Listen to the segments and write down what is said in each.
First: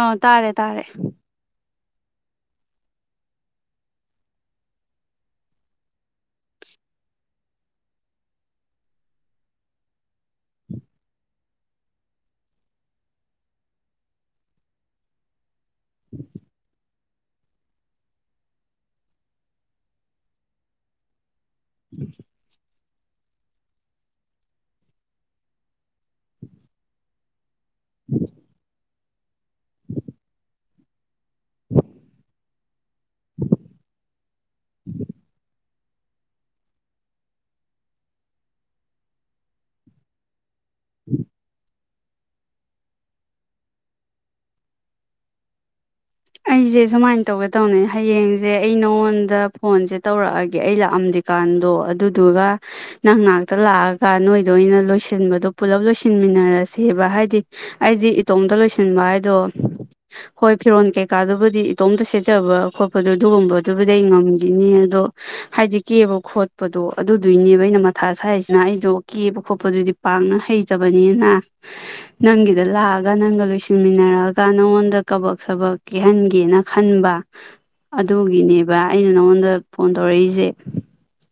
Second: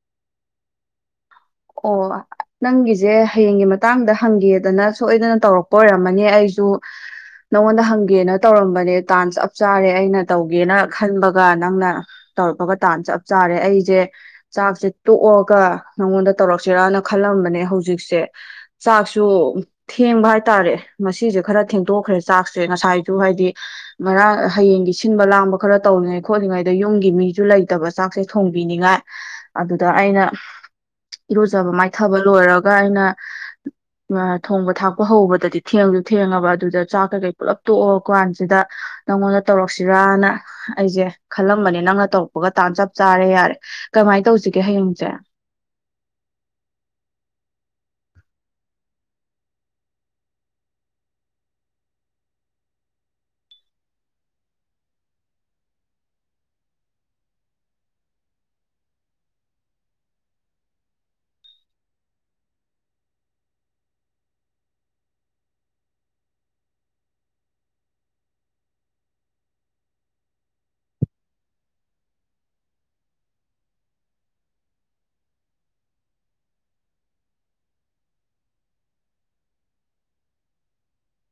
ꯑꯥ ꯇꯥꯔꯦ ꯇꯥꯔꯦ ꯑꯣ ꯅꯪꯒꯤꯁꯦ ꯍꯌꯦꯡꯒꯤ ꯃꯇꯥꯡꯗ ꯍꯪꯒꯦꯗꯅ ꯁꯣꯏꯗꯅ ꯇꯧꯔꯛꯄ ꯑꯣꯏꯔꯝꯃꯅꯤ ꯑꯩꯁꯨ ꯅꯪꯉꯣꯟꯗ ꯍꯪꯒꯦꯅ ꯇꯧꯔꯝꯕꯅꯦ ꯗꯥꯟꯁ ꯆꯞ ꯆꯥꯔꯦ ꯑꯩꯅ ꯇꯧꯒꯦꯅ ꯈꯟꯕꯒ ꯅꯪꯅ ꯇꯧꯔꯛꯄꯒ ꯗꯥꯟꯁ ꯆꯞ ꯆꯥꯔꯦ ꯑꯩꯁꯦ ꯆꯥꯛꯁꯦ ꯇꯣꯛꯑꯒ ꯅꯥꯉꯣꯟꯗꯥ ꯈ ꯍꯧꯖꯤ ꯆ ꯊ ꯍꯥꯏꯇꯥꯔꯦ ꯈꯔ ꯊꯦꯡꯗꯣꯛꯈ꯭ꯔꯦ ꯆꯥꯛꯁꯦ ꯉꯁꯥꯏ ꯁꯨ ꯍꯥꯏꯗꯤ ꯃꯔꯥꯡ ꯍꯌꯦꯡꯒꯤ ꯁꯤꯟꯕ ꯂꯥꯡꯕ ꯈꯔ ꯇꯧꯔꯤꯉꯩ ꯈꯣꯠꯂꯤꯉꯩꯗ ꯌꯨꯝꯒꯤ ꯃꯤꯁꯨ ꯂꯩ ꯐꯠꯇꯕ ꯆꯥꯛꯁꯦ ꯊꯣꯡꯕꯤꯅꯤꯉꯥꯏ ꯑꯗꯨꯗ ꯑꯩꯅ ꯏꯔꯨꯖꯕ ꯃꯥꯏꯊꯕ ꯂꯣꯏꯔꯒ ꯑꯩꯅ ꯊꯣꯡꯕ ꯊꯥꯛꯄ ꯍꯧꯕꯗꯗꯤ ꯊꯦꯡꯗꯨ ꯊꯦꯡꯉꯕ ꯑꯗꯨꯗ ꯆꯥꯛ ꯀꯩꯀꯩ ꯄꯨꯜꯂꯞ ꯇꯣꯛꯑꯣ ꯀꯥꯟꯁꯤꯗ ꯅꯪꯉꯣꯟꯗ ꯇꯧꯔꯛꯁꯤꯔꯅ ꯑꯩꯁꯦ ꯈꯜꯂꯝꯕꯅꯦ ꯅꯪꯅ ꯇꯧꯔꯛꯄꯒ ꯇꯥꯟ ꯆꯞ ꯆꯥꯔꯦ ꯌꯥꯔꯦ ꯀꯃꯥꯏꯅ ꯇꯧꯁꯤꯒꯦ ꯍꯌꯦꯡꯁꯦ ꯑꯩꯁꯦ ꯁꯨꯃꯥꯏꯅ ꯇꯧꯒꯦ ꯇꯧꯅꯤ ꯍꯌꯦꯡꯁꯦ ꯑꯩ ꯅꯉꯣꯟꯗ ꯐꯣꯟꯁꯦ ꯇꯧꯔꯛꯑꯒꯦ ꯑꯩ ꯂꯥꯛꯑꯝꯗꯦꯀꯥꯟꯗꯣ ꯑꯗꯨꯗꯨꯒ ꯅꯪꯅꯥꯛꯇ ꯂꯥꯛꯑꯒꯥꯟ ꯅꯣꯏꯗꯣ ꯑꯩꯅ ꯂꯣꯏꯁꯤꯟꯕꯗꯣ ꯄꯨꯜꯂꯞ ꯂꯣꯏꯁꯤꯟꯃꯤꯟꯅꯔꯁꯦꯕ ꯍꯥꯏꯗꯤ ꯑꯩꯗꯤ ꯏꯇꯣꯝꯇ ꯂꯣꯏꯁꯤꯟꯕ ꯍꯥꯏꯗꯣ ꯍꯣꯏ ꯐꯤꯔꯣꯜ ꯀꯩ ꯀꯩꯀꯥꯗꯨꯕꯨꯗꯤ ꯏꯇꯣꯝꯇ ꯁꯦꯠꯆꯕ ꯈꯣꯠꯄꯗꯣ ꯑꯗꯨꯒꯨꯝꯕꯗꯨꯕꯨꯗꯤ ꯑꯩ ꯉꯝꯈꯤꯅꯤ ꯑꯗꯣ ꯍꯥꯏꯗꯤ ꯀꯦꯕ ꯈꯣꯠꯄꯗꯣ ꯑꯗꯨꯗꯨꯏꯅꯦꯕ ꯑꯩꯅ ꯃꯊꯥ ꯁꯥꯏꯔꯤꯁꯤꯅ ꯑꯩꯗꯣ ꯀꯦꯕ ꯈꯣꯠꯄꯗꯨꯗꯤ ꯄꯥꯛꯅ ꯍꯩꯖꯕꯅꯤꯅ ꯅꯪꯒꯤꯗ ꯂꯥꯛꯑꯒ ꯅꯪꯒ ꯂꯣꯏꯁꯤꯟꯃꯤꯟꯅꯔꯛꯑꯒ ꯅꯪꯉꯣꯟꯗ ꯀꯕꯛ ꯁꯕꯛ ꯀꯦꯍꯟꯒꯦꯅ ꯈꯟꯕ ꯑꯗꯨꯒꯤꯅꯦꯕ ꯑꯩꯅ ꯅꯪꯉꯣꯟꯗ ꯐꯣꯟ ꯇꯧꯔꯛꯏꯁꯦ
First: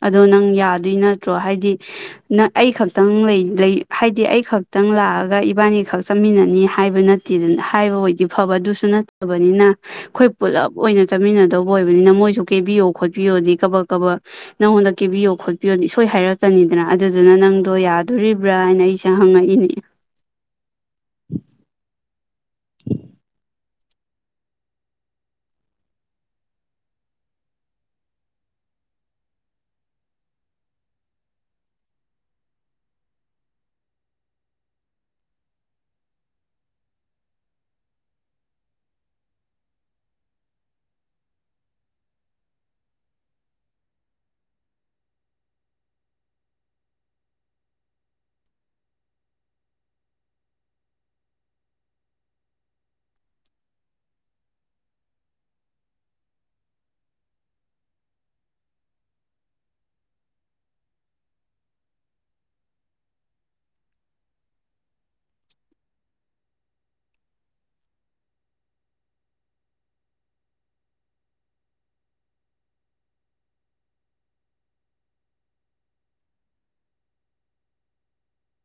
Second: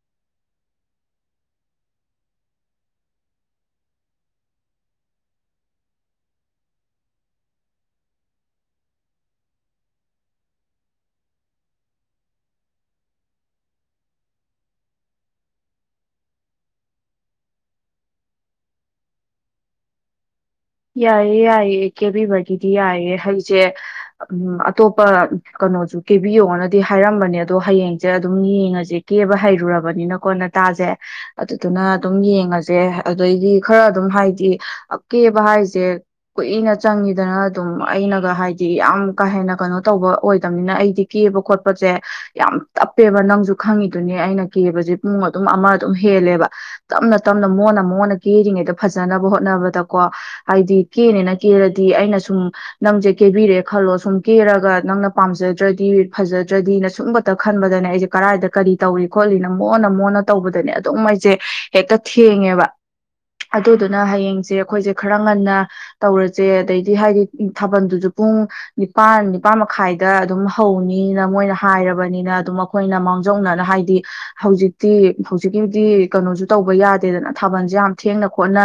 ꯑꯗꯣ ꯅꯪ ꯌꯥꯗꯣꯏ ꯅꯠꯇ꯭ꯔꯣ ꯍꯥꯏꯗꯤ ꯅꯪ ꯑꯩ ꯈꯛꯇꯪ ꯂꯩ ꯍꯥꯏꯗꯤ ꯑꯩ ꯈꯛꯇꯪ ꯂꯥꯛꯑꯒ ꯏꯕꯥꯅꯤ ꯈꯛ ꯆꯠꯃꯤꯟꯅꯅꯤ ꯍꯥꯏꯕ ꯅꯠꯇꯦ ꯑꯗꯨ ꯍꯥꯏꯕ ꯑꯣꯏꯗꯤ ꯐꯕ ꯑꯗꯨꯁꯨ ꯅ ꯕꯅꯤꯅ ꯑꯩꯈꯣꯏ ꯄꯨꯜꯂꯞ ꯑꯣꯏꯅ ꯆꯠꯃꯤꯟꯅꯗꯧꯕ ꯑꯣꯏꯕꯅꯤꯅ ꯃꯣꯏꯁꯨ ꯀꯦꯕꯤꯌꯣ ꯈꯣꯠꯄꯤꯌꯣꯗꯤ ꯀꯕꯛ ꯀꯕꯛ ꯅꯪꯉꯣꯟꯗ ꯀꯦꯕꯤꯌꯣ ꯈꯣꯠꯄꯤꯌꯣꯗꯤ ꯏꯁꯣꯏ ꯍꯥꯏꯔꯛꯀꯅꯤꯗꯅ ꯑꯗꯨꯗꯨꯅ ꯅꯪꯗꯣ ꯌꯥꯗꯣꯔꯤꯕ꯭ꯔꯥ ꯍꯥꯏꯅ ꯑꯩꯁꯦ ꯍꯪꯉꯛꯏꯅꯦ ꯌꯥꯏꯌꯦꯦ ꯌꯥꯏꯌꯦ ꯀꯦꯕꯤꯕꯒꯤꯗꯤ ꯌꯥꯏꯑ ꯍꯩꯁꯦ ꯑꯇꯣꯞꯄ ꯀꯩꯅꯣꯁꯨ ꯀꯦꯕꯤꯌꯣꯅꯗꯤ ꯍꯥꯏꯔꯝꯕꯅꯦ ꯑꯗꯣ ꯍꯌꯦꯡꯁꯦ ꯑꯗꯨꯝ ꯌꯦꯡꯉꯁꯦ ꯀꯦꯕ ꯍꯩꯔꯨꯔꯕꯅꯤꯅꯀꯣ ꯅꯇꯥꯁꯦ ꯑꯗꯨꯗꯨꯅ ꯑꯗꯨꯝ ꯌꯦꯡꯉꯁꯦ ꯑꯗꯩꯗꯤ ꯈꯔ ꯑꯗꯨꯝ ꯍꯥꯏꯗꯤꯦ ꯍꯥꯏꯁꯦ ꯀꯨꯏꯅ ꯆꯪꯉꯤꯗꯅ ꯑꯗꯨꯝ ꯑꯩꯅꯒ ꯍꯥꯏꯗꯤ ꯌꯥꯝ ꯀꯥ ꯍꯦꯟꯅ ꯀꯩꯅꯣ ꯇꯧꯕ ꯑꯣꯏꯗꯕꯅꯤꯅ ꯑꯩꯗꯤ ꯀꯦꯕ ꯈꯣꯠꯄꯁꯦ ꯌꯥꯝ ꯇꯞꯄꯦꯕ ꯅꯪꯁꯨ ꯈꯪꯉꯤꯗꯨꯅꯦ ꯑꯩꯅ ꯀꯦꯕꯁꯦ ꯄꯨꯡ ꯑꯗꯨꯝ ꯑꯃ ꯑꯗꯨꯝ ꯍꯦꯜꯂꯦꯕ ꯇꯞꯅ ꯇꯞꯅ ꯃꯉꯣꯟꯅ ꯃꯉꯣꯟꯅ ꯀꯦꯔꯤꯉꯩꯗ ꯐꯖꯅꯕ ꯍꯣꯠꯅꯕꯗ ꯀꯣ ꯍꯥꯏꯗꯤ ꯀꯦꯅꯦꯅ ꯀꯦꯔꯗꯤ ꯑꯩꯅ ꯁꯨꯝ ꯅꯪꯁꯦ ꯀꯦꯕꯤꯔꯦ ꯈꯜꯂꯣ ꯁꯨꯝ ꯀꯦꯔꯒ ꯅꯪꯅ ꯄꯥꯝꯖꯗ꯭ꯔꯗꯤ ꯐꯖꯗ꯭ꯔꯗꯤꯅ ꯁꯨꯝꯕꯇ ꯈꯟꯕꯗꯅꯦ ꯑꯩꯁꯦ ꯀꯗꯥꯥꯏꯗ ꯀꯔꯤ ꯇꯧꯔꯤ ꯈꯣꯠꯂꯤꯅ ꯃꯣꯟꯅ ꯃꯣꯟꯅ ꯇꯧꯕꯗꯅꯦ ꯑꯗꯨꯝ ꯑꯩꯁꯦ ꯍꯦꯛꯇ ꯊꯦꯡꯉꯦꯕ ꯑꯗꯨꯗꯨꯅ ꯍꯌꯦꯡꯁꯦ ꯑꯩꯈꯣꯏꯁꯦ ꯈꯔ ꯉꯟꯅ ꯇꯧꯔꯁꯦ ꯑꯗꯩꯗꯤ ꯍꯥꯏꯗꯤ ꯊꯥꯕꯜꯗꯨꯁꯨ ꯄꯨꯡ ꯅꯤꯄꯥꯥꯟ ꯅꯤꯄꯥꯜ ꯃꯈꯥꯏꯗ ꯑꯗꯨꯝ ꯍꯧꯅꯤꯅ ꯃꯣꯏꯅ ꯍꯥꯏꯔꯕꯅꯤꯅ ꯑꯗꯨꯝ ꯑꯩꯈꯣꯏꯅ ꯃꯥꯡꯖꯧꯅꯅ ꯍꯥꯏꯗꯤ ꯍꯧꯖꯤꯛꯇꯤ ꯍꯧꯖꯤꯛꯀꯤꯗꯤ ꯀꯩꯅꯣꯁꯨ ꯇꯧꯕ ꯌꯥꯗꯦꯗꯅ ꯊꯥꯕꯜꯁꯦ ꯌꯥꯝ ꯊꯦꯡꯅ ꯈꯣꯠꯅ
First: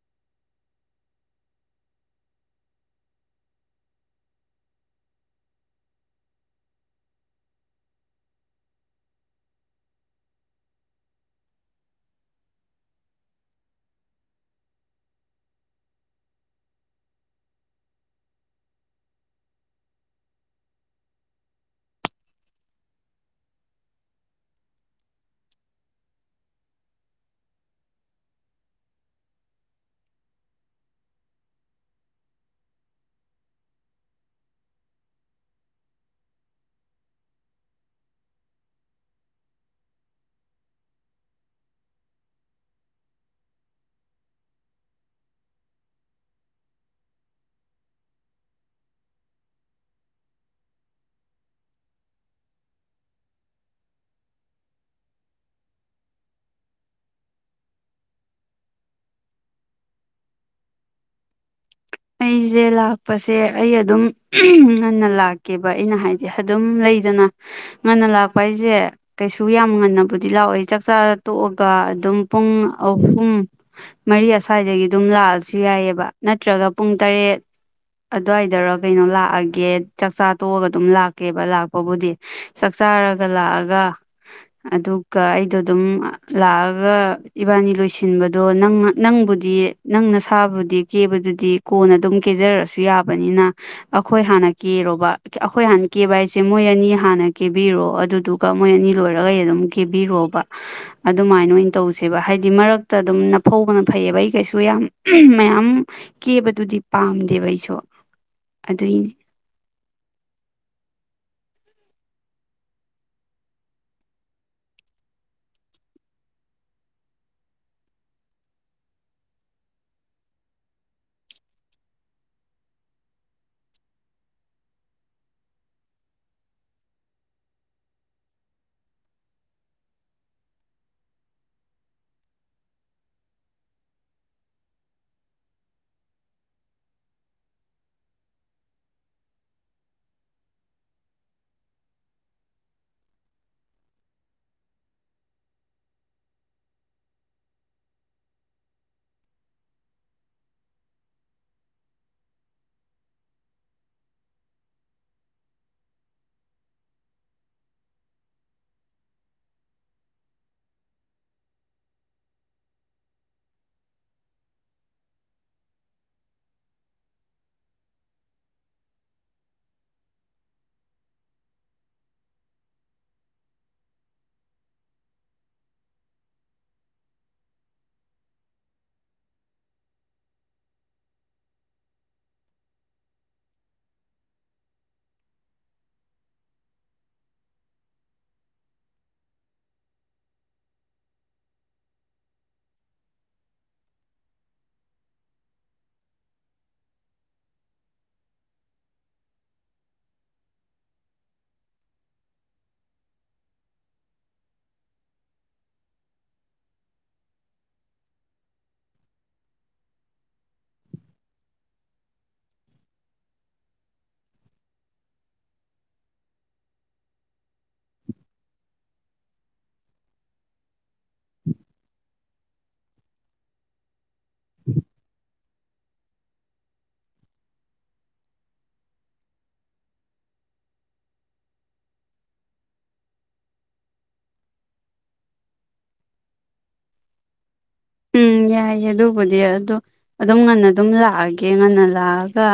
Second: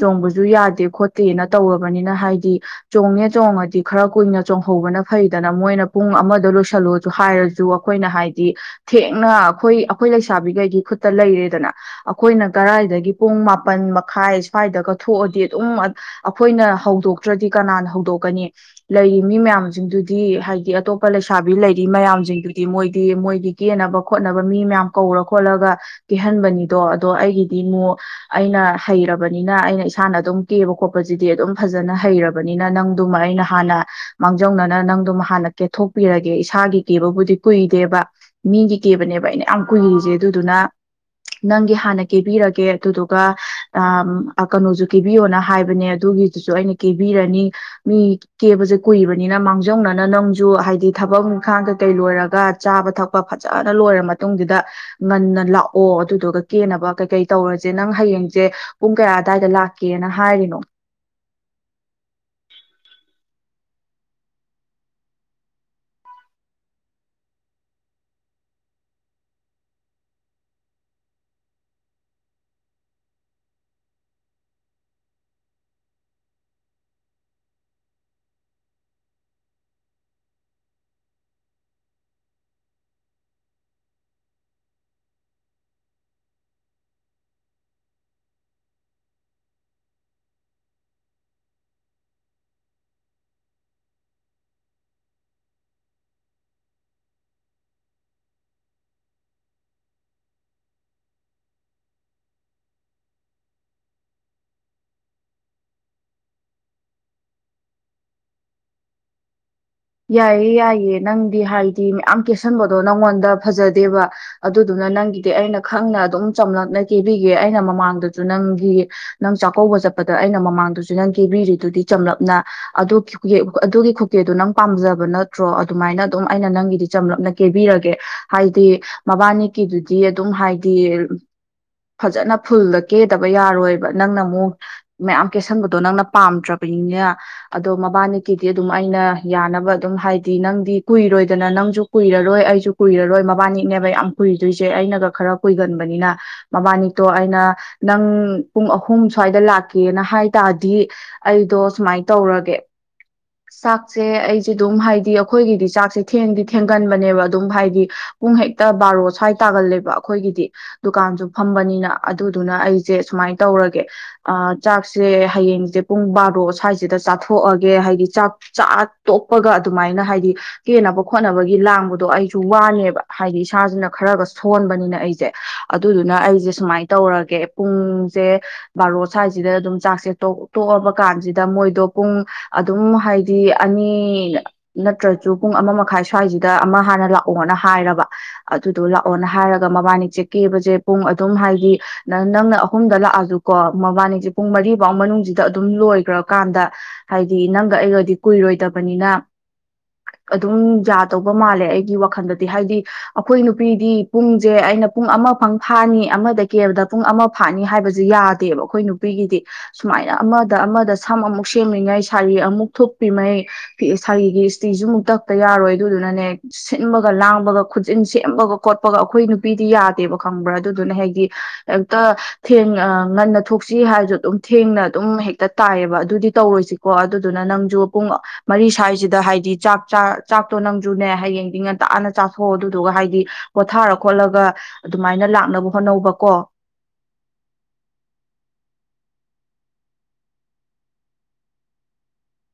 ꯆꯣꯡꯕꯁꯨ ꯁꯨ ꯌꯥꯗꯦ ꯈꯣꯠꯇꯦꯅ ꯇꯧꯔꯕꯅꯤꯅ ꯍꯥꯏꯗꯤ ꯆꯣꯡꯉꯦ ꯆꯣꯡꯉꯗꯤ ꯈꯔ ꯀꯨꯏꯅ ꯆꯣꯡꯍꯧꯕꯅ ꯐꯩꯗꯅ ꯃꯣꯏꯅ ꯄꯨꯡ ꯑꯃꯗ ꯂꯣꯏꯁꯤꯜꯂꯣꯁꯨ ꯍꯥꯏꯔꯁꯨ ꯑꯩꯈꯣꯏꯅ ꯍꯥꯏꯗꯤ ꯊꯦꯡꯅ ꯑꯩꯈꯣꯏ ꯑꯩꯈꯣꯏ ꯂꯩꯁꯥꯕꯤꯈꯩꯒꯤ ꯈꯨꯠꯇ ꯂꯩꯔꯦꯗꯅ ꯑꯩꯈꯣꯏꯅ ꯀꯔꯥꯏꯗꯒꯤ ꯄꯨꯡ ꯃꯥꯄꯟ ꯃꯈꯥꯏ ꯁ꯭ꯋꯥꯏꯗꯒ ꯊꯣꯛꯑꯗꯤ ꯑꯗꯨꯝ ꯑꯩꯈꯣꯏꯅ ꯍꯧꯗꯣꯛꯇ꯭ꯔꯗꯤ ꯀꯅꯥꯅ ꯍꯧꯗꯣꯛꯀꯅꯤ ꯂꯩꯔꯤ ꯃꯤ ꯃꯌꯥꯝꯁꯤꯡꯗꯨꯗꯤ ꯍꯥꯏꯗꯤ ꯑꯇꯣꯞꯄ ꯂꯩꯁꯥꯕꯤ ꯂꯩꯔꯤ ꯃꯌꯥꯝꯁꯤꯡꯗꯨꯗꯤ ꯃꯣꯏꯗꯤ ꯃꯣꯏꯒꯤ ꯀꯦꯅꯕ ꯈꯣꯠꯅꯕ ꯃꯤ ꯃꯌꯥꯝ ꯀꯧꯔ ꯈꯣꯠꯂꯒ ꯀꯦꯍꯟꯕꯅꯤꯗꯣ ꯑꯗꯣ ꯑꯩꯒꯤꯗꯤ ꯑꯃꯨꯛ ꯑꯩꯅ ꯍꯩꯔꯕꯅꯤꯅ ꯑꯩꯅ ꯏꯁꯥꯅ ꯑꯗꯨꯝ ꯀꯦꯕ ꯈꯣꯠꯄꯁꯤꯗꯤ ꯑꯗꯨꯝ ꯐꯖꯅ ꯍꯩꯔꯕꯅꯤꯅ ꯅꯪꯗꯨꯃ ꯑꯩꯅ ꯍꯥꯟꯅ ꯃꯥꯡꯖꯧꯅꯅ ꯅꯪꯗꯨꯃ ꯍꯥꯟꯅ ꯀꯦꯊꯣꯛꯄꯤꯔꯒꯦ ꯏꯁꯥꯒꯤ ꯀꯦꯕꯕꯨꯗꯤ ꯀꯨꯏꯗꯦꯕ ꯃꯤꯒꯤ ꯀꯦꯕꯅꯦꯕ ꯑꯩꯅ ꯌꯥꯝ ꯀꯨꯏꯔꯤꯁꯦ ꯑꯗꯨꯗꯨꯅ ꯅꯪꯒꯤ ꯍꯥꯟꯅ ꯀꯦꯕꯤꯔꯒꯦ ꯑꯗꯨꯗꯨꯒ ꯀꯩꯅꯣꯁꯨ ꯀꯦꯕꯤꯌꯣꯅ ꯍꯥꯏꯕꯅꯦ ꯑꯗꯨꯒꯤꯗꯨꯁꯨ ꯑꯩꯅ ꯀꯦꯕꯤꯔꯅꯤ ꯃꯤ ꯀꯦꯕꯁꯦ ꯀꯨꯏꯕꯅꯤꯅ ꯃꯥꯡꯖꯧꯅꯅ ꯅꯪꯁꯨ ꯍꯥꯏꯗꯤ ꯊꯕꯛ ꯏꯪꯈꯥꯡ ꯀꯩꯀꯩ ꯂꯣꯏꯔꯒ ꯆꯥꯕ ꯊꯛꯄ ꯐꯖꯅ ꯂꯣꯏꯔ ꯃꯇꯨꯡꯗꯨꯗ ꯉꯟꯅ ꯂꯥꯛꯑꯣ ꯑꯗꯨꯗꯨꯒ ꯀꯦꯅꯕ ꯀꯩꯀꯩ ꯇꯧꯔꯁꯦ ꯅꯪ ꯍꯌꯦꯡꯁꯦ ꯄꯨꯡ ꯀꯌꯥ ꯑꯗꯨꯋꯥꯏꯗ ꯀꯦꯅ ꯍꯥꯏꯔꯤꯅꯣ ꯑꯩꯁꯦ ꯂꯥꯛꯄꯁꯦ ꯑꯩ ꯑꯗꯨꯝ ꯉꯟꯅ ꯂꯥꯛꯀꯦꯕ ꯑꯩꯅ ꯍꯥꯏꯗꯤ ꯑꯗꯨꯝ ꯂꯩꯗꯅ ꯉꯟꯅ ꯂꯥꯛꯄ ꯍꯥꯏꯁꯦ ꯀꯩꯁꯨ ꯌꯥꯝ ꯉꯟꯅꯕꯨꯗꯤ ꯂꯥꯛꯑꯣꯏ ꯆꯥꯛꯆꯥ ꯇꯣꯛꯑꯒ ꯑꯗꯨꯝ ꯄꯨꯡ ꯑꯍꯨꯝ ꯃꯔꯤ ꯑꯁ꯭ꯋꯥꯏꯗꯒꯤ ꯑꯗꯨꯝ ꯂꯥꯛꯑꯁꯨ ꯌꯥꯏꯑꯕ ꯅꯠꯇ꯭ꯔꯒ ꯄꯨꯡ ꯇꯔꯦꯠ ꯑꯗꯨꯋꯥꯏꯗꯔ ꯀꯩꯅꯣ ꯂꯥꯛꯑꯒꯦ ꯆꯥꯛꯆꯥ ꯇꯣꯛꯑꯒ ꯑꯗꯨꯝ ꯂꯥꯛꯀꯦꯕ ꯂꯥꯛꯄꯕꯨꯗꯤ ꯆꯥꯛꯆꯥꯔꯒ ꯂꯥꯛꯑꯒ ꯑꯗꯨꯒ ꯑꯩꯗꯣ ꯑꯗꯨꯝ ꯂꯥꯛꯑꯒ ꯏꯕꯥꯅꯤ ꯂꯣꯏꯁꯤꯟꯕꯗꯣ ꯅ ꯅꯪꯕꯨꯗꯤ ꯅꯪꯅ ꯁꯥꯕꯨꯗꯤ ꯀꯦꯕꯗꯨꯗꯤ ꯀꯣꯟꯅ ꯑꯗꯨꯝ ꯀꯦꯖꯔꯁꯨ ꯌꯥꯕꯅꯤꯅ ꯑꯩꯈꯣꯏ ꯍꯥꯟꯅ ꯀꯦꯔꯣꯕ ꯑꯩꯈꯣꯏ ꯍꯥꯟꯅ ꯀꯦꯕ ꯍꯥꯏꯁꯦ ꯃꯣꯏ ꯑꯅꯤ ꯍꯥꯟꯅ ꯀꯦꯕꯤꯔꯣ ꯑꯗꯨꯗꯨꯒ ꯃꯣꯏ ꯑꯅꯤ ꯂꯣꯏꯔꯒꯩ ꯑꯗꯨꯝ ꯀꯦꯕꯤꯔꯣꯕ ꯑꯗꯨꯃꯥꯏꯅ ꯑꯣꯏꯅ ꯇꯧꯁꯦꯕ ꯍꯥꯏꯗꯤ ꯃꯔꯛꯇ ꯑꯗꯨꯝ ꯅꯐꯧꯕꯅ ꯐꯩꯌꯦꯕ ꯑꯩ ꯀꯩꯁꯨ ꯌꯥꯝ ꯃꯌꯥꯝ ꯀꯦꯕꯗꯨꯗꯤ ꯄꯥꯝꯗꯦꯕ ꯑꯩꯁꯨ ꯑꯗꯨꯏꯅꯤ ꯌꯥꯏꯌꯦ ꯌꯥꯏꯌꯦ ꯅꯪꯗꯤ ꯍꯥꯏꯗꯤ ꯃꯌꯥꯝ ꯀꯦꯁꯟꯕꯗꯣ ꯅꯪꯉꯣꯟꯗ ꯐꯖꯗꯦꯕ ꯑꯗꯨꯗꯨꯅ ꯅꯪꯒꯤꯗꯤ ꯑꯩꯅ ꯈꯪꯅ ꯑꯗꯨꯝ ꯆꯝꯂꯞꯅ ꯀꯦꯕꯤꯒꯦ ꯑꯩꯅ ꯃꯃꯥꯡꯗꯁꯨ ꯅꯪꯒꯤ ꯅꯪ ꯆꯥꯛꯀꯧꯕ ꯆꯠꯄꯗ ꯑꯩꯅ ꯃꯃꯥꯡꯗꯁꯨ ꯅꯪ ꯀꯦꯕꯤꯔꯤꯗꯨꯗꯤ ꯆꯝꯂꯞꯅ ꯑꯗꯨ ꯑꯗꯨꯒꯤ ꯈꯨꯀꯦꯗꯣ ꯅꯪ ꯄꯥꯝꯖꯕ ꯅꯠꯇ꯭ꯔꯣ ꯑꯗꯨꯃꯥꯏꯅ ꯑꯗꯨꯝ ꯑꯩꯅ ꯅꯪꯒꯤꯗꯤ ꯆꯝꯂꯞꯅ ꯀꯦꯕꯤꯔꯒꯦ ꯍꯥꯏꯗꯤ ꯃꯕꯥꯅꯤꯀꯤꯗꯨꯗꯤ ꯑꯗꯨꯝ ꯍꯥꯏꯗꯤ ꯐꯖꯅ ꯐꯨꯜꯗ ꯀꯦꯗꯕ ꯌꯥꯔꯣꯏꯕ ꯅꯪꯅ ꯑꯃꯨꯛ ꯃꯌꯥꯝ ꯀꯦꯁꯟꯕꯗꯣ ꯅꯪꯅ ꯄꯥꯝꯗ꯭ꯔꯕꯅꯤꯅ ꯑꯗꯣ ꯃꯕꯥꯅꯤꯀꯤꯗꯤ ꯑꯗꯨꯝ ꯑꯩꯅ ꯌꯥꯅꯕ ꯑꯗꯨꯝ ꯍꯥꯏꯗꯤ ꯅꯪꯗꯤ ꯀꯨꯏꯔꯣꯏꯗꯅ ꯅꯪꯁꯨ ꯀꯨꯏꯔꯔꯣꯏ ꯑꯩꯁꯨ ꯀꯨꯏꯔꯔꯣꯏ ꯃꯕꯥꯅꯤꯅꯦꯕ ꯌꯥꯝ ꯀꯨꯏꯗꯣꯏꯁꯦ ꯑꯩꯅꯒ ꯈꯔ ꯀꯨꯏꯒꯟꯕꯅꯤꯅ ꯃꯕꯥꯅꯤꯛꯇꯣ ꯑꯩꯅ ꯅꯪ ꯄꯨꯡ ꯑꯍꯨꯝ ꯁ꯭ꯋꯥꯏꯗ ꯂꯥꯛꯀꯦꯅ ꯍꯥꯏ ꯇꯥꯔꯗꯤ ꯑꯩꯗꯣ ꯁꯨꯃꯥꯏ ꯇꯧꯔꯒꯦ ꯆꯥꯛ ꯆꯥꯛꯁꯦ ꯑꯩꯁꯦ ꯑꯗꯨꯝ ꯍꯥꯏꯗꯤ ꯑꯩꯈꯣꯏꯒꯤꯗꯤ ꯆꯥꯛꯁꯦ ꯊꯦꯡꯗꯤ ꯊꯦꯡꯒꯟꯕꯅꯦꯕ ꯑꯗꯨꯝ ꯍꯥꯏꯗꯤ ꯄꯨꯡ ꯍꯦꯛꯇ ꯕꯥꯔꯣ ꯁ꯭ꯋꯥꯏ ꯇꯥꯒꯜꯂꯦꯕ ꯑꯩꯈꯣꯏꯒꯤꯗꯤ ꯗꯨꯀꯥꯟꯁꯨ ꯐꯝꯕꯅꯤꯅ ꯑꯗꯨꯗꯨꯅ ꯑꯩꯁꯦ ꯁꯨꯃꯥꯏꯅ ꯇꯧꯔꯒꯦ ꯆꯥꯛꯁꯦ ꯍꯌꯦꯡꯁꯦ ꯄꯨꯡ ꯕꯥꯔꯣ ꯁ꯭ꯋꯥꯏꯁꯤꯗ ꯆꯥꯊꯣꯛꯑꯒꯦ ꯍꯥꯏꯗꯤ ꯆꯥꯛ ꯆꯥ ꯇꯣꯛꯄꯒ ꯑꯗꯨꯃꯥꯏꯅ ꯍꯥꯏꯗꯤ ꯀꯦꯅꯕ ꯈꯣꯠꯅꯕꯒꯤ ꯂꯥꯡꯕꯗꯣ ꯑꯩꯁꯨ ꯋꯥꯅꯦꯕ ꯍꯥꯏꯗꯤ ꯏꯁꯥꯁꯤꯅ ꯈꯔꯒ ꯁꯣꯟꯕꯅꯤꯅ ꯑꯩꯁꯦ ꯑꯗꯨꯗꯨꯅ ꯑꯩꯁꯦ ꯁꯨꯃꯥꯏꯅ ꯇꯧꯔꯒꯦ ꯄꯨꯡꯁꯦ ꯕꯥꯔꯣ ꯁ꯭ꯋꯥꯏꯁꯤꯗ ꯑꯗꯨꯝ ꯆꯥꯛꯁꯦ ꯇꯣꯛꯑꯕ ꯀꯥꯟꯁꯤꯗ ꯃꯣꯏꯗꯣ ꯄꯨꯡ ꯑꯗꯨꯝ ꯍꯥꯏꯗꯤ ꯁꯤ ꯑꯅꯤ ꯅꯠꯇ꯭ꯔꯁꯨ ꯄꯨꯡ ꯑꯃ ꯃꯈꯥꯏ ꯁ꯭ꯋꯥꯏꯁꯤꯗ ꯑꯃ ꯍꯥꯟꯅ ꯂꯥꯛꯑꯣꯅ ꯍꯥꯏꯔꯕ ꯑꯗꯨꯗꯣ ꯂꯥꯛꯑꯣꯅ ꯍꯥꯏꯔꯒ ꯃꯕꯥꯅꯤꯁꯦ ꯀꯦꯕꯁꯦ ꯄꯨꯡ ꯑꯗꯨꯝ ꯍꯥꯏꯗꯤ ꯅꯪ ꯅꯪꯅ ꯑꯍꯨꯝꯗ ꯂꯥꯛꯑꯁꯨꯀꯣ ꯃꯕꯥꯅꯤꯁꯦ ꯄꯨꯡ ꯃꯔꯤꯐꯥꯎ ꯃꯅꯨꯡꯁꯤꯗ ꯑꯗꯨꯝ ꯂꯣꯏꯈ꯭ꯔꯀꯥꯟꯗ ꯍꯥꯏꯗꯤ ꯅꯪꯒ ꯑꯩꯒꯗꯤ ꯀꯨꯏꯔꯣꯏꯗꯕꯅꯤꯅ ꯑꯗꯨꯝ ꯌꯥꯗꯧꯕ ꯃꯥꯜꯂꯦ ꯑꯩꯒꯤ ꯋꯥꯈꯜꯗꯗꯤ ꯍꯥꯏꯗꯤ ꯑꯩꯈꯣꯏ ꯅꯨꯄꯤꯗꯤ ꯄꯨꯡꯁꯦ ꯑꯩꯅ ꯄꯨꯡ ꯑꯃ ꯐꯪ ꯐꯥꯅꯤ ꯑꯃꯗ ꯀꯦꯕꯗ ꯄꯨꯡ ꯑꯃ ꯐꯥꯅꯤ ꯍꯥꯏꯕꯁꯦ ꯌꯥꯗꯦꯕ ꯑꯩꯈꯣꯏ ꯅꯨꯄꯤꯒꯤꯗꯤ ꯁꯨꯃꯥꯏꯅ ꯑꯃꯗ ꯑꯃꯗ ꯁꯝ ꯑꯃꯨꯛ ꯁꯦꯝꯃꯤꯉꯩ ꯁꯥꯔꯤ ꯑꯃꯨꯛ ꯐꯤꯃꯩ ꯏꯁꯒꯤꯒꯤ ꯏꯁꯇꯤꯁꯨ ꯑꯃꯨꯛ ꯇꯛꯇ ꯌꯥꯔꯣꯏ ꯑꯗꯨꯗꯨꯅꯅꯦ ꯁꯤꯟꯕꯒ ꯂꯥꯡꯕꯒ ꯈꯨꯖꯤꯟ ꯁꯦꯝꯕꯒ ꯈꯣꯠꯄꯒ ꯑꯩꯈꯣꯏ ꯅꯨꯄꯤꯗꯤ ꯌꯥꯗꯦꯕ ꯈꯪꯕ꯭ꯔꯥ ꯑꯗꯨꯗꯨꯅ ꯍꯥꯏꯗꯤ ꯑꯝꯇ ꯊꯦꯡ ꯉꯟꯅ ꯊꯣꯛꯁꯤ ꯍꯥꯏꯁꯨ ꯑꯗꯨꯝ ꯊꯦꯡꯅ ꯑꯗꯨꯝ ꯍꯦꯛ ꯇ ꯇꯥꯏꯌꯦꯕ ꯑꯗꯨꯗꯤ ꯇꯧꯔꯣꯏꯁꯤꯀꯣ ꯑꯗꯨꯗꯨꯅ ꯅꯪꯁꯨ ꯄꯨꯡ ꯃꯔꯤ ꯁ꯭ꯋꯥꯏꯁꯤꯗ ꯍꯥꯏꯗꯤ ꯆꯥꯛ ꯆꯥꯛꯇꯣ ꯅꯪꯁꯨꯅꯦ ꯍꯌꯦꯡꯗꯤ ꯉ ꯇꯥꯑꯅ ꯆꯥꯊꯣꯛꯑꯣ ꯑꯗꯨꯗꯨꯒ ꯍꯥꯏꯗꯤ ꯄꯣꯊꯥꯔ ꯈꯣꯠꯂꯒ ꯑꯗꯨꯃꯥꯏꯅ ꯂꯥꯛꯅꯕ ꯍꯣꯠꯅꯧꯕꯀꯣ ꯎꯝ ꯌꯥꯏꯌꯦ ꯑꯗꯨꯕꯨꯗꯤ ꯑꯣ ꯑꯗꯨꯝ ꯉꯟꯅ ꯑꯗꯨꯝ ꯂꯥꯛꯑꯒꯦ ꯉꯟꯅ ꯂꯥꯛꯑꯒ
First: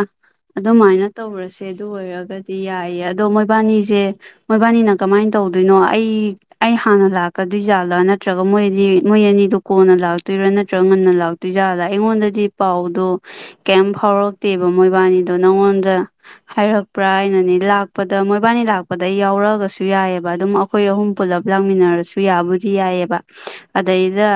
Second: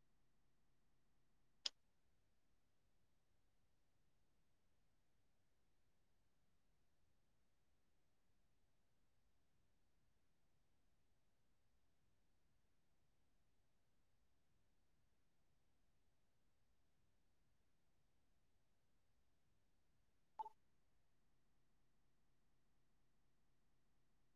ꯑꯗꯨꯃꯥꯏꯅ ꯇꯧꯔꯁꯦ ꯑꯗꯨ ꯑꯣꯏꯔꯒꯗꯤ ꯌꯥꯏꯌꯦ ꯑꯗꯣ ꯃꯣꯏꯕꯥꯅꯤꯁꯦ ꯃꯣꯏꯕꯥꯅꯤꯅ ꯀꯃꯥꯏꯅ ꯇꯧꯗꯣꯏꯅꯣ ꯑꯩ ꯑꯩ ꯍꯥꯟꯅ ꯂꯥꯛꯀꯗꯣꯏꯖꯥꯠꯂꯥ ꯅꯠꯇ꯭ꯔꯒ ꯃꯣꯏꯗꯤ ꯃꯣꯏ ꯑꯅꯤꯗꯨ ꯀꯣꯟꯅ ꯂ ꯂꯥꯛꯇꯣꯏꯔꯥ ꯅꯠꯇ꯭ꯔꯒ ꯉꯟꯅ ꯂꯥꯛꯇꯣꯏꯖꯥꯠꯂ ꯑꯩꯉꯣꯟꯗꯗꯤ ꯄꯥꯎꯗꯣ ꯀꯩꯝ ꯐꯥꯎꯔꯛꯇꯦꯕ ꯃꯣꯏꯕꯥꯅꯤꯗꯣ ꯅꯪꯉꯣꯟꯗ ꯍꯥꯏꯔꯛꯄ꯭ꯔꯥ ꯍꯥꯏꯅꯅꯦ ꯂꯥꯛꯄꯗ ꯃꯣꯏꯕꯥꯅꯤ ꯂꯥꯛꯄꯗ ꯑꯩ ꯌꯥꯎꯔꯛꯑꯒꯁꯨ ꯌꯥꯏꯑꯕ ꯑꯗꯨꯝ ꯑꯩꯈꯣꯏ ꯑꯍꯨꯝ ꯄꯨꯂꯞ ꯂꯥꯡꯃꯤꯟꯅꯔꯁꯨ ꯌꯥꯕꯨꯗꯤ ꯌꯥꯏꯑꯕ ꯑꯗꯩꯗ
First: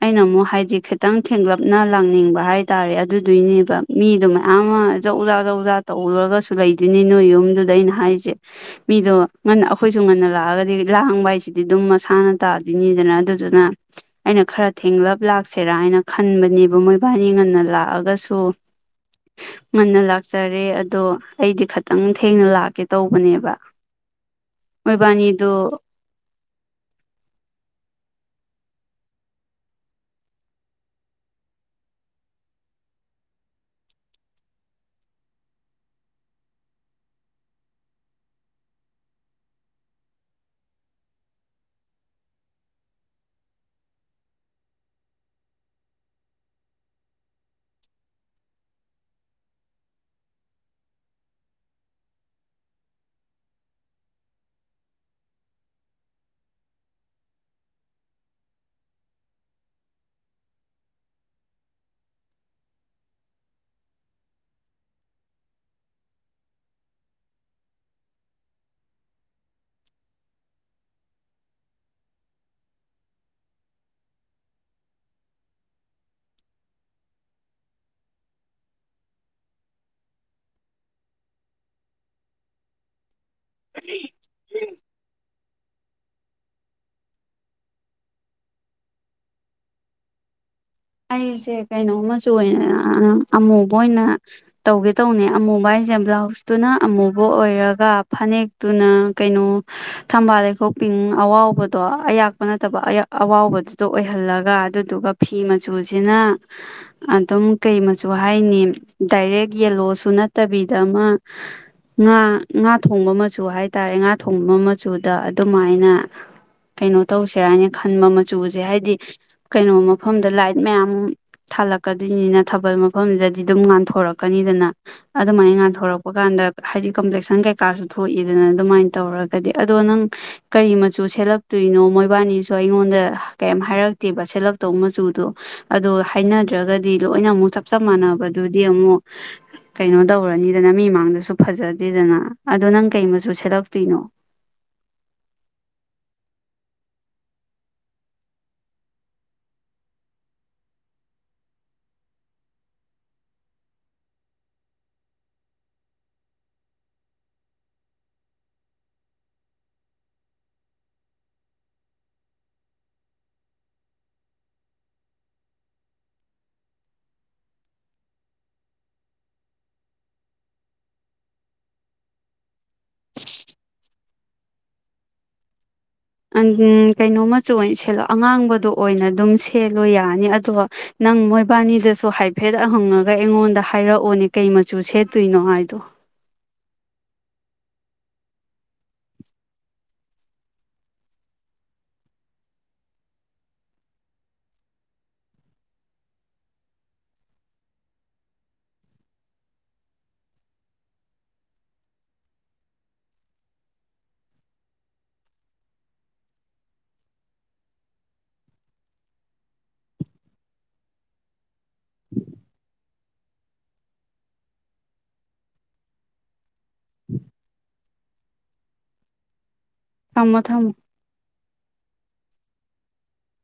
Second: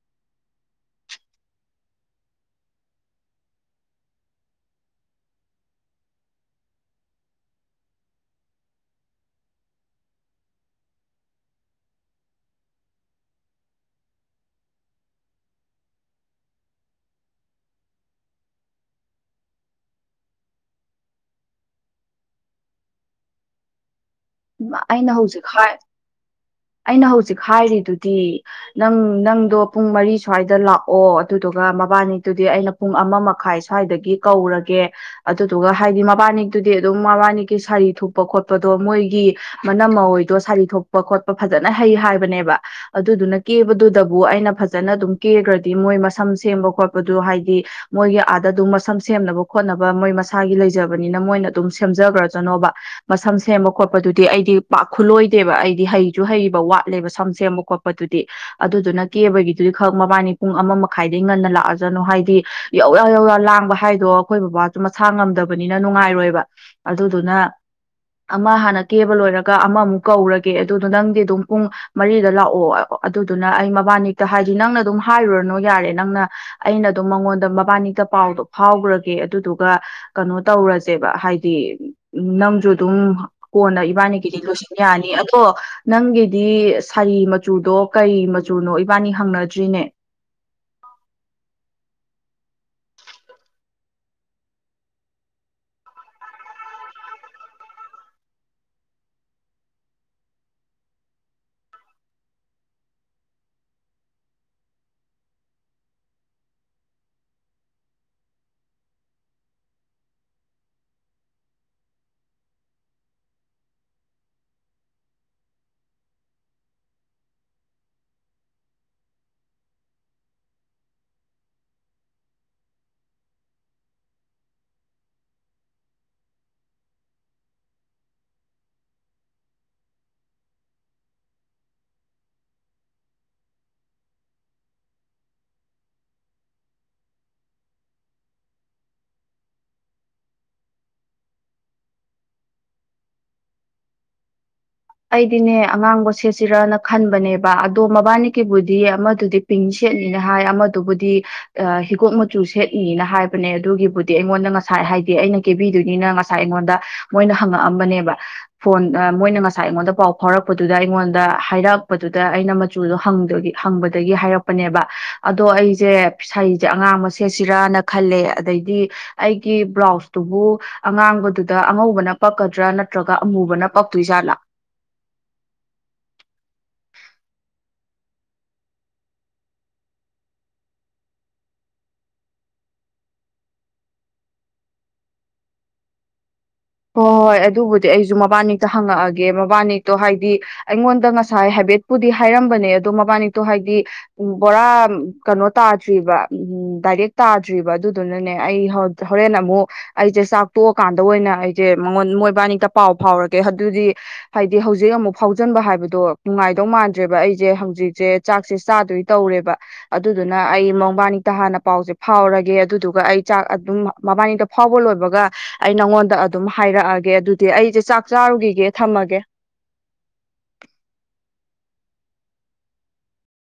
ꯑꯩꯅ ꯑꯃꯨꯛ ꯍꯥꯏꯗꯤ ꯈꯤꯇꯪ ꯊꯦꯡꯂꯞꯅ ꯂꯥꯡꯅꯤꯡꯕ ꯍꯥꯏꯇꯥꯔꯦ ꯑꯗꯨꯗꯨꯏꯅꯦꯕ ꯃꯤꯗꯣ ꯃꯌꯥꯝ ꯑꯃ ꯖꯧ ꯖꯥ ꯖꯧꯖꯥ ꯇꯧꯔꯒꯁꯨ ꯂꯩꯗꯣꯏꯅꯤ ꯅꯣꯏ ꯌꯨꯝꯗꯨꯗ ꯑꯩꯅ ꯍꯥꯏꯔꯤꯁꯦ ꯃꯤꯗꯣ ꯉꯟꯅ ꯑꯩꯈꯣꯏꯁꯨ ꯉꯟꯅ ꯂꯥꯛꯑꯒꯗꯤ ꯂꯥꯡꯕ ꯍꯥꯏꯁꯤꯗꯤ ꯑꯗꯨꯝ ꯃꯁꯥꯅ ꯇꯥꯗꯣꯏꯅꯤꯗꯅ ꯑꯗꯨꯗꯨꯅ ꯑꯩꯅ ꯈꯔ ꯊꯦꯡꯂꯞ ꯂꯥꯛꯁꯦꯔꯥ ꯍꯥꯏꯅ ꯈꯟꯕꯅꯦꯕ ꯃꯣꯏꯕꯥꯅꯤ ꯉꯟꯅ ꯂꯥꯛꯑꯒꯁꯨ ꯉꯟꯅ ꯂꯥꯛꯆꯔꯦ ꯑꯗꯣ ꯑꯩꯗꯤ ꯈꯤꯇꯪ ꯊꯦꯡꯅ ꯂꯥꯛꯀꯦ ꯇꯧꯕꯅꯦꯕ ꯑꯩꯅ ꯍꯧꯖꯤꯛ ꯍꯥꯏ ꯃꯣꯏꯕꯥꯅꯤꯗꯣ ꯑꯩꯅ ꯍꯧꯖꯤꯛ ꯍꯥꯏꯔꯤꯗꯨꯗꯤ ꯅꯪ ꯅꯪꯗꯣ ꯄꯨꯡ ꯃꯔꯤ ꯁ꯭ꯋꯥꯏꯗ ꯂꯥꯛꯑꯣ ꯑꯗꯨꯗꯨꯒ ꯃꯕꯥꯅꯤꯛꯇꯨꯗꯤ ꯑꯩꯅ ꯄꯨꯡ ꯑꯃ ꯃꯈꯥꯏ ꯁ꯭ꯋꯥꯏꯗꯒꯤ ꯀꯧꯔꯒꯦ ꯑꯗꯨꯗꯨꯒ ꯍꯥꯏꯗꯤ ꯃꯕꯥꯅꯤꯛꯇꯨꯗꯤ ꯑꯗꯨꯝ ꯃꯕꯥꯅꯤꯀꯤ ꯁꯥꯔꯤ ꯊꯨꯄ ꯈꯣꯠꯄꯗꯣ ꯃꯣꯏ ꯒꯤ ꯃꯅꯝ ꯃꯔꯏꯗꯣ ꯁꯥꯔꯤ ꯊꯣꯛꯄ ꯈꯣꯠꯄ ꯐꯖꯅ ꯍꯩ ꯍꯥꯏꯕꯅꯦꯕ ꯑꯗꯨꯗꯨꯅ ꯀꯦꯕꯗꯨꯗꯕꯨ ꯑꯩꯅ ꯐꯖꯅ ꯑꯗꯨꯝ ꯀꯦꯈ꯭ꯔꯗꯤ ꯃꯣꯏ ꯃꯁꯝ ꯁꯦꯝꯕ ꯈꯣꯠꯄꯗ ꯍꯥꯏꯗꯤ ꯃꯣꯏꯒꯤ ꯑꯥꯗ ꯑꯗꯨꯝ ꯃꯁꯝ ꯁꯦꯝꯅꯕ ꯈꯣꯠꯅꯕ ꯃꯣꯏ ꯃꯁꯥꯒꯤ ꯂꯩꯖꯕꯅꯤꯅ ꯃꯣꯏꯅ ꯑꯗꯨꯝ ꯁꯦꯝꯖꯈ꯭ꯔꯖꯅꯣꯕ ꯃꯁꯝ ꯁꯦꯝꯕ ꯈꯣꯠꯄꯗꯨꯗꯤ ꯑꯩꯗꯤ ꯄꯥꯛ ꯈꯨꯜꯂꯣꯏꯗꯦꯕ ꯑꯩꯗꯤ ꯍꯩꯁꯨ ꯍꯩꯕ ꯋꯥꯠꯂꯦꯕ ꯁꯝ ꯁꯦꯝꯕ ꯈꯣꯠꯄꯗꯨꯗꯤ ꯑꯗꯨꯗꯨꯅ ꯀꯦꯕꯒꯤꯗꯨꯗꯤ ꯈꯛ ꯃꯕꯥꯅꯤ ꯄꯨꯡ ꯑꯃ ꯃꯈꯥꯏꯗꯩ ꯉꯟꯅ ꯂꯥꯛꯑꯖꯅꯨ ꯍꯥꯏꯗꯤ ꯌꯧꯔ ꯌꯧꯔ ꯂꯥꯡꯕ ꯍꯥꯏꯗꯣ ꯑꯩꯈꯣꯏ ꯕꯕꯥꯁꯨ ꯃꯁꯥ ꯉꯝꯗꯕꯅꯤꯅ ꯅꯨꯡꯉꯥꯏꯔꯣꯏꯕ ꯑꯗꯨꯗꯨꯅ ꯑꯃ ꯍꯥꯟꯅ ꯀꯦꯕ ꯂꯣꯏꯔꯒ ꯑꯃꯃꯨꯛ ꯀꯧꯔꯒꯦ ꯑꯗꯨꯗꯣ ꯅꯪꯗꯤ ꯑꯗꯨꯝ ꯄꯨꯡ ꯃꯔꯤꯗ ꯂꯥꯛꯑꯣ ꯑꯗꯨꯗꯨꯅ ꯑꯩ ꯃꯕꯥꯅꯤꯛꯇ ꯍꯥꯏꯗꯤ ꯅꯪꯅ ꯑꯗꯨꯝ ꯍꯥꯏꯔꯨꯔꯅꯣ ꯌꯥꯔꯦ ꯅꯪꯅ ꯑꯩꯅ ꯑꯗꯨꯝ ꯃꯉꯣꯟꯗ ꯃꯕꯥꯅꯤꯛꯇ ꯄꯥꯎꯗꯣ ꯐꯥꯎꯈ꯭ꯔꯒꯦ ꯑꯗꯨꯗꯨꯒ ꯀꯩꯅꯣ ꯇꯧꯔꯁꯦꯕ ꯍꯥꯏꯗꯤ ꯅꯪꯁꯨ ꯑꯗꯨꯝ ꯀꯣꯟꯅ ꯏꯕꯥꯅꯤꯒꯤꯗꯤ ꯂꯣꯏꯁꯤꯟ ꯌꯥꯅꯤ ꯑꯗꯣ ꯀꯣ ꯅꯪꯒꯤꯗꯤ ꯁꯥꯔꯤ ꯃꯆꯨꯗꯣ ꯀꯔꯤ ꯃꯆꯨꯅꯣ ꯏꯕꯥꯅꯤ ꯍꯪꯅꯗ꯭ꯔꯤꯅꯦ꯫ ꯑꯩꯁꯦ ꯀꯩꯅꯣ ꯃꯆꯨ ꯑꯣꯏꯅ ꯑꯃꯨꯕ ꯑꯣꯏꯅ ꯇꯧꯒꯦ ꯇꯧꯅꯦ ꯑꯃꯨꯕ ꯍꯥꯏꯁꯦ ꯕ꯭ꯂꯥꯎꯁꯇꯨꯅ ꯑꯃꯨꯕ ꯑꯣꯏꯔꯒ ꯐꯅꯦꯛꯇꯨꯅ ꯀꯩꯅꯣ ꯊꯝꯕꯥꯜ ꯂꯩꯈꯣꯛ ꯄꯤꯡ ꯑꯋꯥꯥꯎꯕꯗꯣ ꯑꯌꯥꯛꯄ ꯅꯠꯇꯕ ꯑꯋꯥꯥꯎꯕꯗꯨꯗꯣ ꯑꯣꯏꯍꯜꯂꯒ ꯑꯗꯨꯗꯨꯒ ꯐꯤ ꯃ ꯃꯆꯨꯁꯤꯅ ꯑꯗꯨꯝ ꯀꯩ ꯃꯆꯨ ꯍꯥꯏꯅꯤ ꯗꯥꯏꯔꯦꯛ ꯌꯦꯂꯣꯁꯨ ꯅꯠꯇꯕꯤꯗ ꯑꯃ ꯉꯥ ꯉꯥ ꯊꯣꯡꯕ ꯃꯆꯨ ꯍꯥꯏꯇꯥꯔꯦ ꯉꯥ ꯊꯣꯡꯕ ꯃꯆꯨꯗ ꯑꯗꯨꯃꯥꯏꯅ ꯀꯩꯅꯣ ꯇꯧꯁꯦꯔꯥꯅ ꯈꯟꯕ ꯃꯆꯨꯁꯦ ꯍꯥꯏꯗꯤ ꯀꯩꯅꯣ ꯃꯐꯝꯗ ꯂꯥꯏꯠ ꯃꯌꯥꯝ ꯊꯥꯜꯂꯛꯀꯗꯣꯏꯅꯤꯅ ꯊꯥꯕꯜ ꯃꯐꯝꯁꯤꯗꯗꯤ ꯑꯗꯨꯝ ꯉꯥꯟꯊꯣꯔꯛꯀꯅꯤꯗꯅ ꯑꯗꯨꯃꯥꯏꯅ ꯉꯥꯟꯊꯣꯔꯛꯄ ꯀꯥꯟꯗ ꯍꯥꯏꯗꯤ ꯀꯝꯄ꯭ꯂꯦꯛꯁꯟ ꯀꯩꯀꯥꯁꯨ ꯊꯣꯛꯏꯗꯅ ꯑꯗꯨꯃꯥꯏꯅ ꯇꯧꯔꯒꯗꯤ ꯑꯗꯣ ꯅꯪ ꯀꯔꯤ ꯃꯆꯨ ꯁꯦꯠꯂꯛꯇꯣꯏꯅꯣ ꯃꯣꯏꯕꯥꯅꯤꯁꯨ ꯑꯩꯉꯣꯟꯗ ꯀꯩꯝ ꯍꯥꯏꯔꯛꯇꯦꯕ ꯁꯦꯠꯂꯛꯇꯧꯕ ꯃꯆꯨꯗꯣ꯫ ꯑꯗꯣ ꯍꯥꯏꯅꯗ꯭ꯔꯒꯗꯤ ꯂꯣꯏꯅ ꯑꯃꯨꯛ ꯆꯞ ꯆꯞ ꯃꯥꯟꯅꯕꯗꯨꯗꯤ ꯑꯃꯨꯛ ꯀꯩꯅꯣ ꯇꯧꯔꯅꯤꯗꯅ ꯃꯤ ꯃꯃꯥꯡꯗꯁꯨ ꯐꯖꯗꯦꯗꯅ ꯑꯗꯣ ꯅꯪ ꯀꯩ ꯃꯆꯨ ꯁꯦꯠꯂꯛꯇꯣꯏꯅꯣ? ꯑꯩꯗꯤꯅꯦ ꯑꯉꯥꯡꯕ ꯁꯦꯠꯁꯤꯔꯅ ꯈꯟꯕꯅꯦꯕ ꯑꯗꯣ ꯃꯕꯥꯅꯤꯀꯤꯕꯨꯗꯤ ꯑꯃꯗꯨꯗꯤ ꯄꯤꯡ ꯁꯦꯠꯅꯤꯅ ꯍꯥꯏ ꯑꯃꯗꯨꯕꯨꯗꯤ ꯍꯤꯒꯣꯛ ꯃꯆꯨ ꯁꯦꯠꯅꯤꯅ ꯍꯥꯏꯕꯅꯦ ꯑꯗꯨꯒꯤꯕꯨꯗꯤ ꯑꯩꯉꯣꯟꯗ ꯉꯁꯥꯏ ꯍꯥꯏꯗꯤ ꯑꯩꯅ ꯀꯦꯕꯤꯗꯣꯏꯅꯤꯅ ꯉꯁꯥꯏ ꯑꯩꯉꯣꯟꯗ ꯃꯣꯏꯅ ꯍꯪꯉꯛꯑꯝꯕꯅꯦꯕ ꯐꯣꯟ ꯃꯣꯏꯅ ꯉꯁꯥꯏ ꯉꯁꯥꯏ ꯑꯩꯉꯣꯟꯗ ꯄꯥꯎ ꯐꯥꯎꯔꯛꯄꯗꯨꯗ ꯑꯩꯉꯣꯟꯗ ꯍꯥꯏꯔꯛꯄꯗꯨꯗ ꯑꯩꯅ ꯃꯆꯨꯗꯣ ꯍꯪꯕꯗꯒꯤ ꯍꯥꯏꯔꯛꯄꯅꯦꯕ ꯑꯗꯣ ꯑꯩꯁꯦ ꯁꯔꯤꯖꯦ ꯑꯉꯥꯡꯕ ꯁꯦꯠꯁꯤꯔꯥꯅ ꯈꯜꯂꯦ ꯑꯗꯩꯗꯤ ꯑꯩꯒꯤ ꯕ꯭ꯂꯥꯎꯁꯇꯨꯕꯨ ꯑꯉꯥꯡꯕꯗꯨꯗ ꯑꯉꯧꯕꯅ ꯄꯛꯀꯗ꯭ꯔꯥ ꯅꯠꯇ꯭ꯔꯒ ꯑꯃꯨꯕꯅ ꯄꯛꯇꯣꯏꯖꯥꯠꯂꯥ? ꯀꯩꯅꯣ ꯃꯆꯨ ꯑꯣꯏꯅ ꯁꯦꯠꯂꯣ ꯑꯉꯥꯡꯕꯗꯣ ꯑꯣꯏꯅ ꯑꯗꯨꯝ ꯁꯦꯠꯂꯣ ꯌꯥꯅꯤ ꯑꯗꯣ ꯅꯪ ꯃꯣꯏꯕꯥꯅꯤꯗꯁꯨ ꯍꯥꯏꯐꯦꯠ ꯍꯪꯉꯒ ꯑꯩꯉꯣꯟꯗ ꯍꯥꯏꯔꯛꯑꯣꯅꯦ ꯀꯩ ꯃꯆꯨ ꯁꯦꯠꯇꯣꯏꯅꯣ ꯍꯥꯏꯗꯣ꯫ ꯍꯣꯏ- ꯍꯣꯏ ꯑꯗꯨꯕꯨꯗꯤ ꯑꯩꯁꯨ ꯃꯕꯥꯅꯤꯇ ꯍꯪꯉꯛꯑꯒꯦ ꯃꯕꯥꯅꯤꯛꯗꯣ ꯍꯥꯏꯗꯤ ꯑꯩꯉꯣꯟꯗ ꯉꯁꯥꯏ ꯍꯥꯏꯕꯦꯠꯄꯨꯗꯤ ꯍꯥꯏꯔꯝꯕꯅꯦ ꯑꯗꯣ ꯃꯕꯥꯅꯤꯛꯇꯣ ꯍꯥꯏꯗꯤ ꯕꯣꯔꯥ ꯀꯩꯅꯣ ꯇꯥꯗ꯭ꯔꯤꯕ ꯎꯝ ꯗꯥꯏꯔꯦꯛ ꯇꯥꯗ꯭ꯔꯤꯕ ꯑꯗꯨꯗꯨꯅꯅꯦ ꯑꯩ ꯍꯣꯔꯦꯟ ꯑꯃꯨꯛ ꯑꯩꯁꯦ ꯆꯥꯛ ꯇꯣꯛꯑꯀꯥꯟꯗ ꯑꯣꯏꯅ ꯁꯦ ꯃꯉꯣꯟ ꯃꯣꯏꯕꯥꯅꯤꯛꯇ ꯄꯥꯎ ꯐꯥꯎꯔꯒꯦ ꯑꯗꯨꯗꯤ ꯍꯥꯏꯗꯤ ꯍꯧꯖꯤꯛ ꯑꯃꯨꯛ ꯐꯥꯎꯖꯟꯕ ꯍꯥꯏꯕꯗꯣ ꯅꯨꯡꯉꯥꯏꯗꯧ ꯃꯥꯟꯗ꯭ꯔꯦꯕ ꯑꯩꯁꯦ ꯍꯧꯖꯤꯛꯁꯦ ꯆꯥꯛꯁꯦ ꯆꯥꯗꯣꯏ ꯇꯧꯔꯦꯕ ꯑꯗꯨꯗꯨꯅ ꯑꯩ ꯃꯣꯕꯥꯅꯤꯛꯇ ꯍꯥꯟꯅ ꯄꯥꯎꯁꯦ ꯐꯥꯎꯔꯒꯦ ꯑꯗꯨꯗꯨꯒ ꯑꯩ ꯆꯥꯛ ꯑꯗꯨꯝ ꯃꯕꯥꯅꯤꯛꯇ ꯐꯥꯎꯕ ꯂꯣꯏꯕꯒ ꯑꯩ ꯅꯉꯣꯟꯗ ꯑꯗꯨꯝ ꯍꯥꯏꯔꯛꯑꯒꯦ ꯑꯗꯨꯗꯤ ꯑꯩꯁꯦ ꯆꯥꯛ ꯆꯥꯔꯨꯈꯤꯒꯦ ꯊꯝꯃꯒꯦ꯫ ꯊꯝꯃꯣ ꯊꯝꯃꯣ